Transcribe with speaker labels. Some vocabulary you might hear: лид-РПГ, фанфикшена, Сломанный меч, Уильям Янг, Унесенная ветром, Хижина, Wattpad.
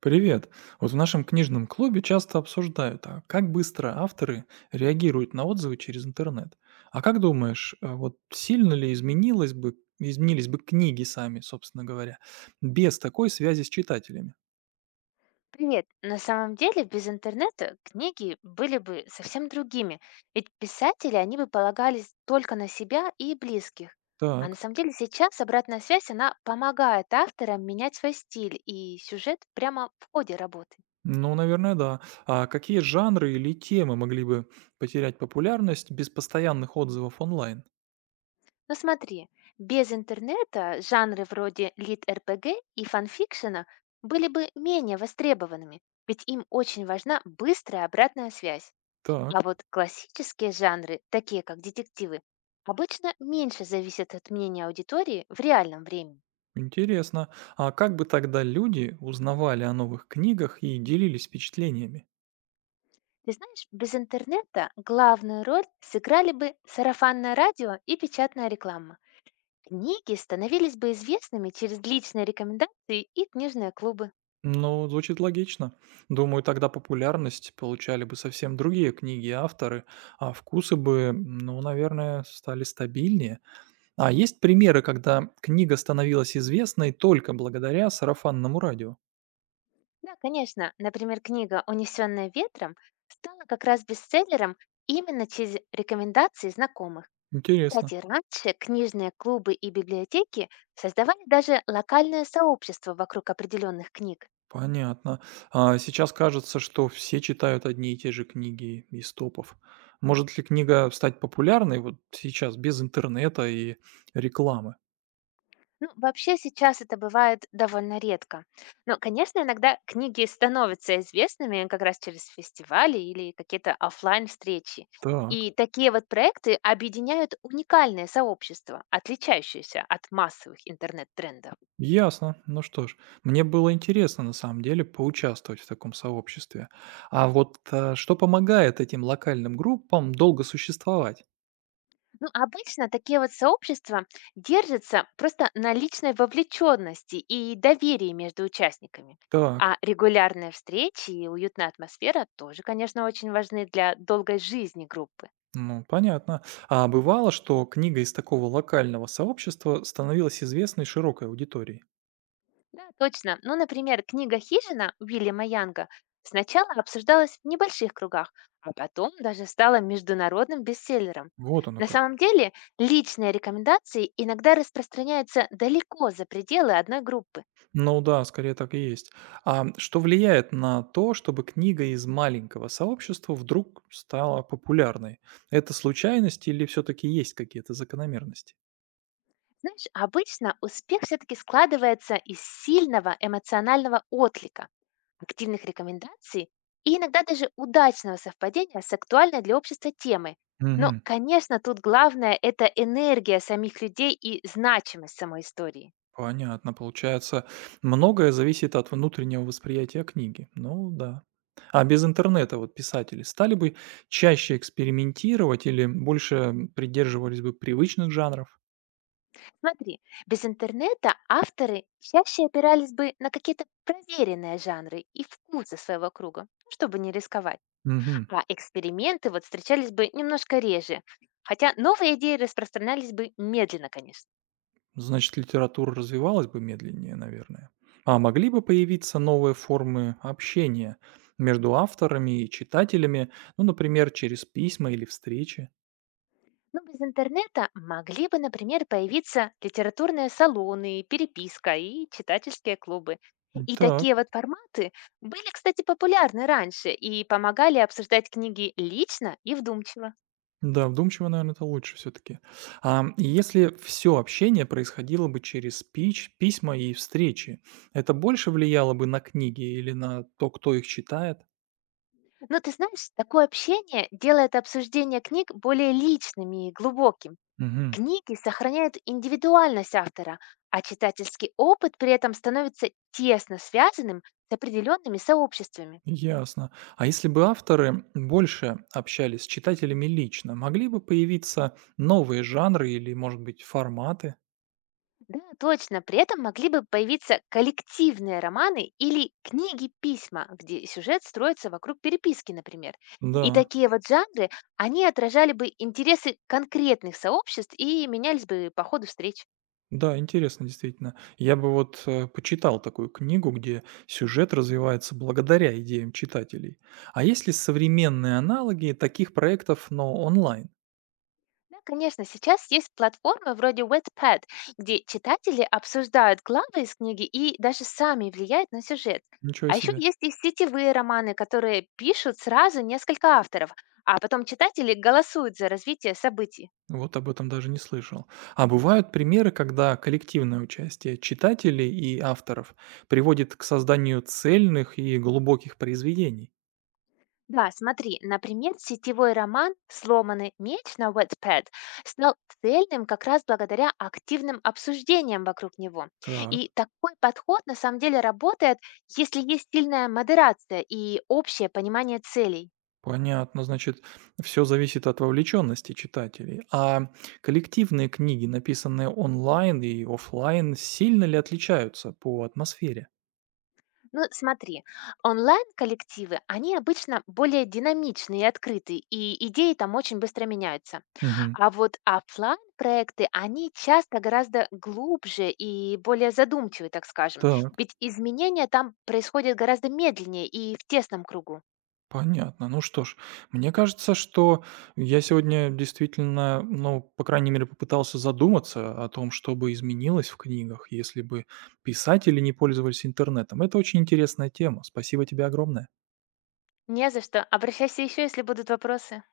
Speaker 1: Привет! Вот в нашем книжном клубе часто обсуждают, а как быстро авторы реагируют на отзывы через интернет. А как думаешь, вот сильно ли изменились бы книги сами, собственно говоря, без такой связи с читателями?
Speaker 2: Привет. На самом деле, без интернета книги были бы совсем другими. Ведь писатели, они бы полагались только на себя и близких. А на
Speaker 1: Так,
Speaker 2: самом деле сейчас обратная связь, она помогает авторам менять свой стиль и сюжет прямо в ходе работы.
Speaker 1: ну, наверное, да. А какие жанры или темы могли бы потерять популярность без постоянных отзывов онлайн?
Speaker 2: Но смотри, без интернета жанры вроде лид-РПГ и фанфикшена были бы менее востребованными, ведь им очень важна быстрая обратная связь. А
Speaker 1: Так,
Speaker 2: вот классические жанры, такие как детективы, обычно меньше зависят от мнения аудитории в реальном времени.
Speaker 1: интересно. А как бы тогда люди узнавали о новых книгах и делились впечатлениями?
Speaker 2: Ты знаешь, без интернета главную роль сыграли бы сарафанное радио и печатная реклама. Книги становились бы известными через личные рекомендации и книжные клубы.
Speaker 1: Ну, звучит логично. Думаю, тогда популярность получали бы совсем другие книги и авторы, а вкусы бы, ну, наверное, стали стабильнее. А есть примеры, когда книга становилась известной только благодаря сарафанному радио?
Speaker 2: Да, конечно, например, книга «Унесенная ветром» стала как раз бестселлером именно через рекомендации знакомых.
Speaker 1: Интересно.
Speaker 2: Кстати, раньше книжные клубы и библиотеки создавали даже локальное сообщество вокруг определенных книг.
Speaker 1: Понятно. А сейчас кажется, что все читают одни и те же книги из топов. Может ли книга стать популярной вот сейчас без интернета и рекламы?
Speaker 2: Ну, вообще сейчас это бывает довольно редко. Но, конечно, иногда книги становятся известными как раз через фестивали или какие-то оффлайн встречи.
Speaker 1: Так.
Speaker 2: И такие вот проекты объединяют уникальные сообщества, отличающиеся от массовых интернет-трендов.
Speaker 1: Ясно. Ну что ж, мне было интересно на самом деле поучаствовать в таком сообществе. А вот что помогает этим локальным группам долго существовать?
Speaker 2: Ну, обычно такие вот сообщества держатся просто на личной вовлеченности и доверии между участниками.
Speaker 1: Так,
Speaker 2: А регулярные встречи и уютная атмосфера тоже, конечно, очень важны для долгой жизни группы.
Speaker 1: ну понятно. А бывало, что книга из такого локального сообщества становилась известной широкой аудитории?
Speaker 2: Да, точно. Ну, например, книга «Хижина» Уильяма Янга сначала обсуждалась в небольших кругах, а потом даже стала международным бестселлером.
Speaker 1: Вот оно
Speaker 2: На
Speaker 1: как.
Speaker 2: самом деле, личные рекомендации иногда распространяются далеко за пределы одной группы.
Speaker 1: Ну да, скорее так и есть. А что влияет на то, чтобы книга из маленького сообщества вдруг стала популярной? Это случайность или все-таки есть какие-то закономерности?
Speaker 2: Знаешь, обычно успех все-таки складывается из сильного эмоционального отклика, активных рекомендаций и иногда даже удачного совпадения с актуальной для общества темой. Но,
Speaker 1: Мгм.
Speaker 2: конечно, тут главное — это энергия самих людей и значимость самой истории.
Speaker 1: Понятно. Получается, многое зависит от внутреннего восприятия книги. Ну да. А без интернета вот писатели стали бы чаще экспериментировать или больше придерживались бы привычных жанров?
Speaker 2: Смотри, без интернета авторы чаще опирались бы на какие-то проверенные жанры и вкусы своего круга, ну, чтобы не рисковать.
Speaker 1: Мгм.
Speaker 2: А эксперименты вот встречались бы немножко реже, хотя новые идеи распространялись бы медленно, конечно.
Speaker 1: Значит, литература развивалась бы медленнее, наверное. А могли бы появиться новые формы общения между авторами и читателями, ну, например, через письма или встречи?
Speaker 2: Но без интернета могли бы, например, появиться литературные салоны, переписка и читательские клубы.
Speaker 1: М,
Speaker 2: И такие
Speaker 1: так.
Speaker 2: вот форматы были, кстати, популярны раньше и помогали обсуждать книги лично и вдумчиво.
Speaker 1: Да, вдумчиво, наверное, это лучше все таки. Если все общение происходило бы через пич письма и встречи, это больше влияло бы на книги или на то, кто их читает?
Speaker 2: Но ты знаешь, такое общение делает обсуждение книг более личными и глубоким.
Speaker 1: Мгм.
Speaker 2: Книги сохраняют индивидуальность автора, а читательский опыт при этом становится тесно связанным с определенными сообществами.
Speaker 1: Ясно. А если бы авторы больше общались с читателями лично, могли бы появиться новые жанры или, может быть, форматы?
Speaker 2: Да, точно. При этом могли бы появиться коллективные романы или книги-письма, где сюжет строится вокруг переписки, например. И
Speaker 1: Да.
Speaker 2: такие вот жанры, они отражали бы интересы конкретных сообществ и менялись бы по ходу встреч.
Speaker 1: Да, интересно, действительно. Я бы вот почитал такую книгу, где сюжет развивается благодаря идеям читателей. А есть ли современные аналоги таких проектов, но онлайн?
Speaker 2: Да, конечно, сейчас есть платформы вроде Wattpad, где читатели обсуждают главы из книги и даже сами влияют на сюжет.
Speaker 1: Ничего
Speaker 2: А еще
Speaker 1: себе.
Speaker 2: есть и сетевые романы, которые пишут сразу несколько авторов, а потом читатели голосуют за развитие событий.
Speaker 1: Вот об этом даже не слышал. А бывают примеры, когда коллективное участие читателей и авторов приводит к созданию цельных и глубоких произведений?
Speaker 2: Да, смотри, например, сетевой роман «Сломанный меч» на Wattpad стал цельным как раз благодаря активным обсуждениям вокруг него.
Speaker 1: Так.
Speaker 2: И такой подход на самом деле работает, если есть сильная модерация и общее понимание целей.
Speaker 1: Понятно, значит, все зависит от вовлеченности читателей. А коллективные книги, написанные онлайн и оффлайн, сильно ли отличаются по атмосфере?
Speaker 2: Ну, смотри, онлайн-коллективы, они обычно более динамичные и открытые, и идеи там очень быстро меняются.
Speaker 1: Мгм.
Speaker 2: А вот оффлайн проекты, они часто гораздо глубже и более задумчивые, так скажем.
Speaker 1: Так,
Speaker 2: Ведь изменения там происходят гораздо медленнее и в тесном кругу.
Speaker 1: понятно. Ну что ж, мне кажется, что я сегодня действительно, ну, по крайней мере, попытался задуматься о том, что бы изменилось в книгах, если бы писатели не пользовались интернетом. Это очень интересная тема. Спасибо тебе огромное.
Speaker 2: Не за что. Обращайся еще, если будут вопросы.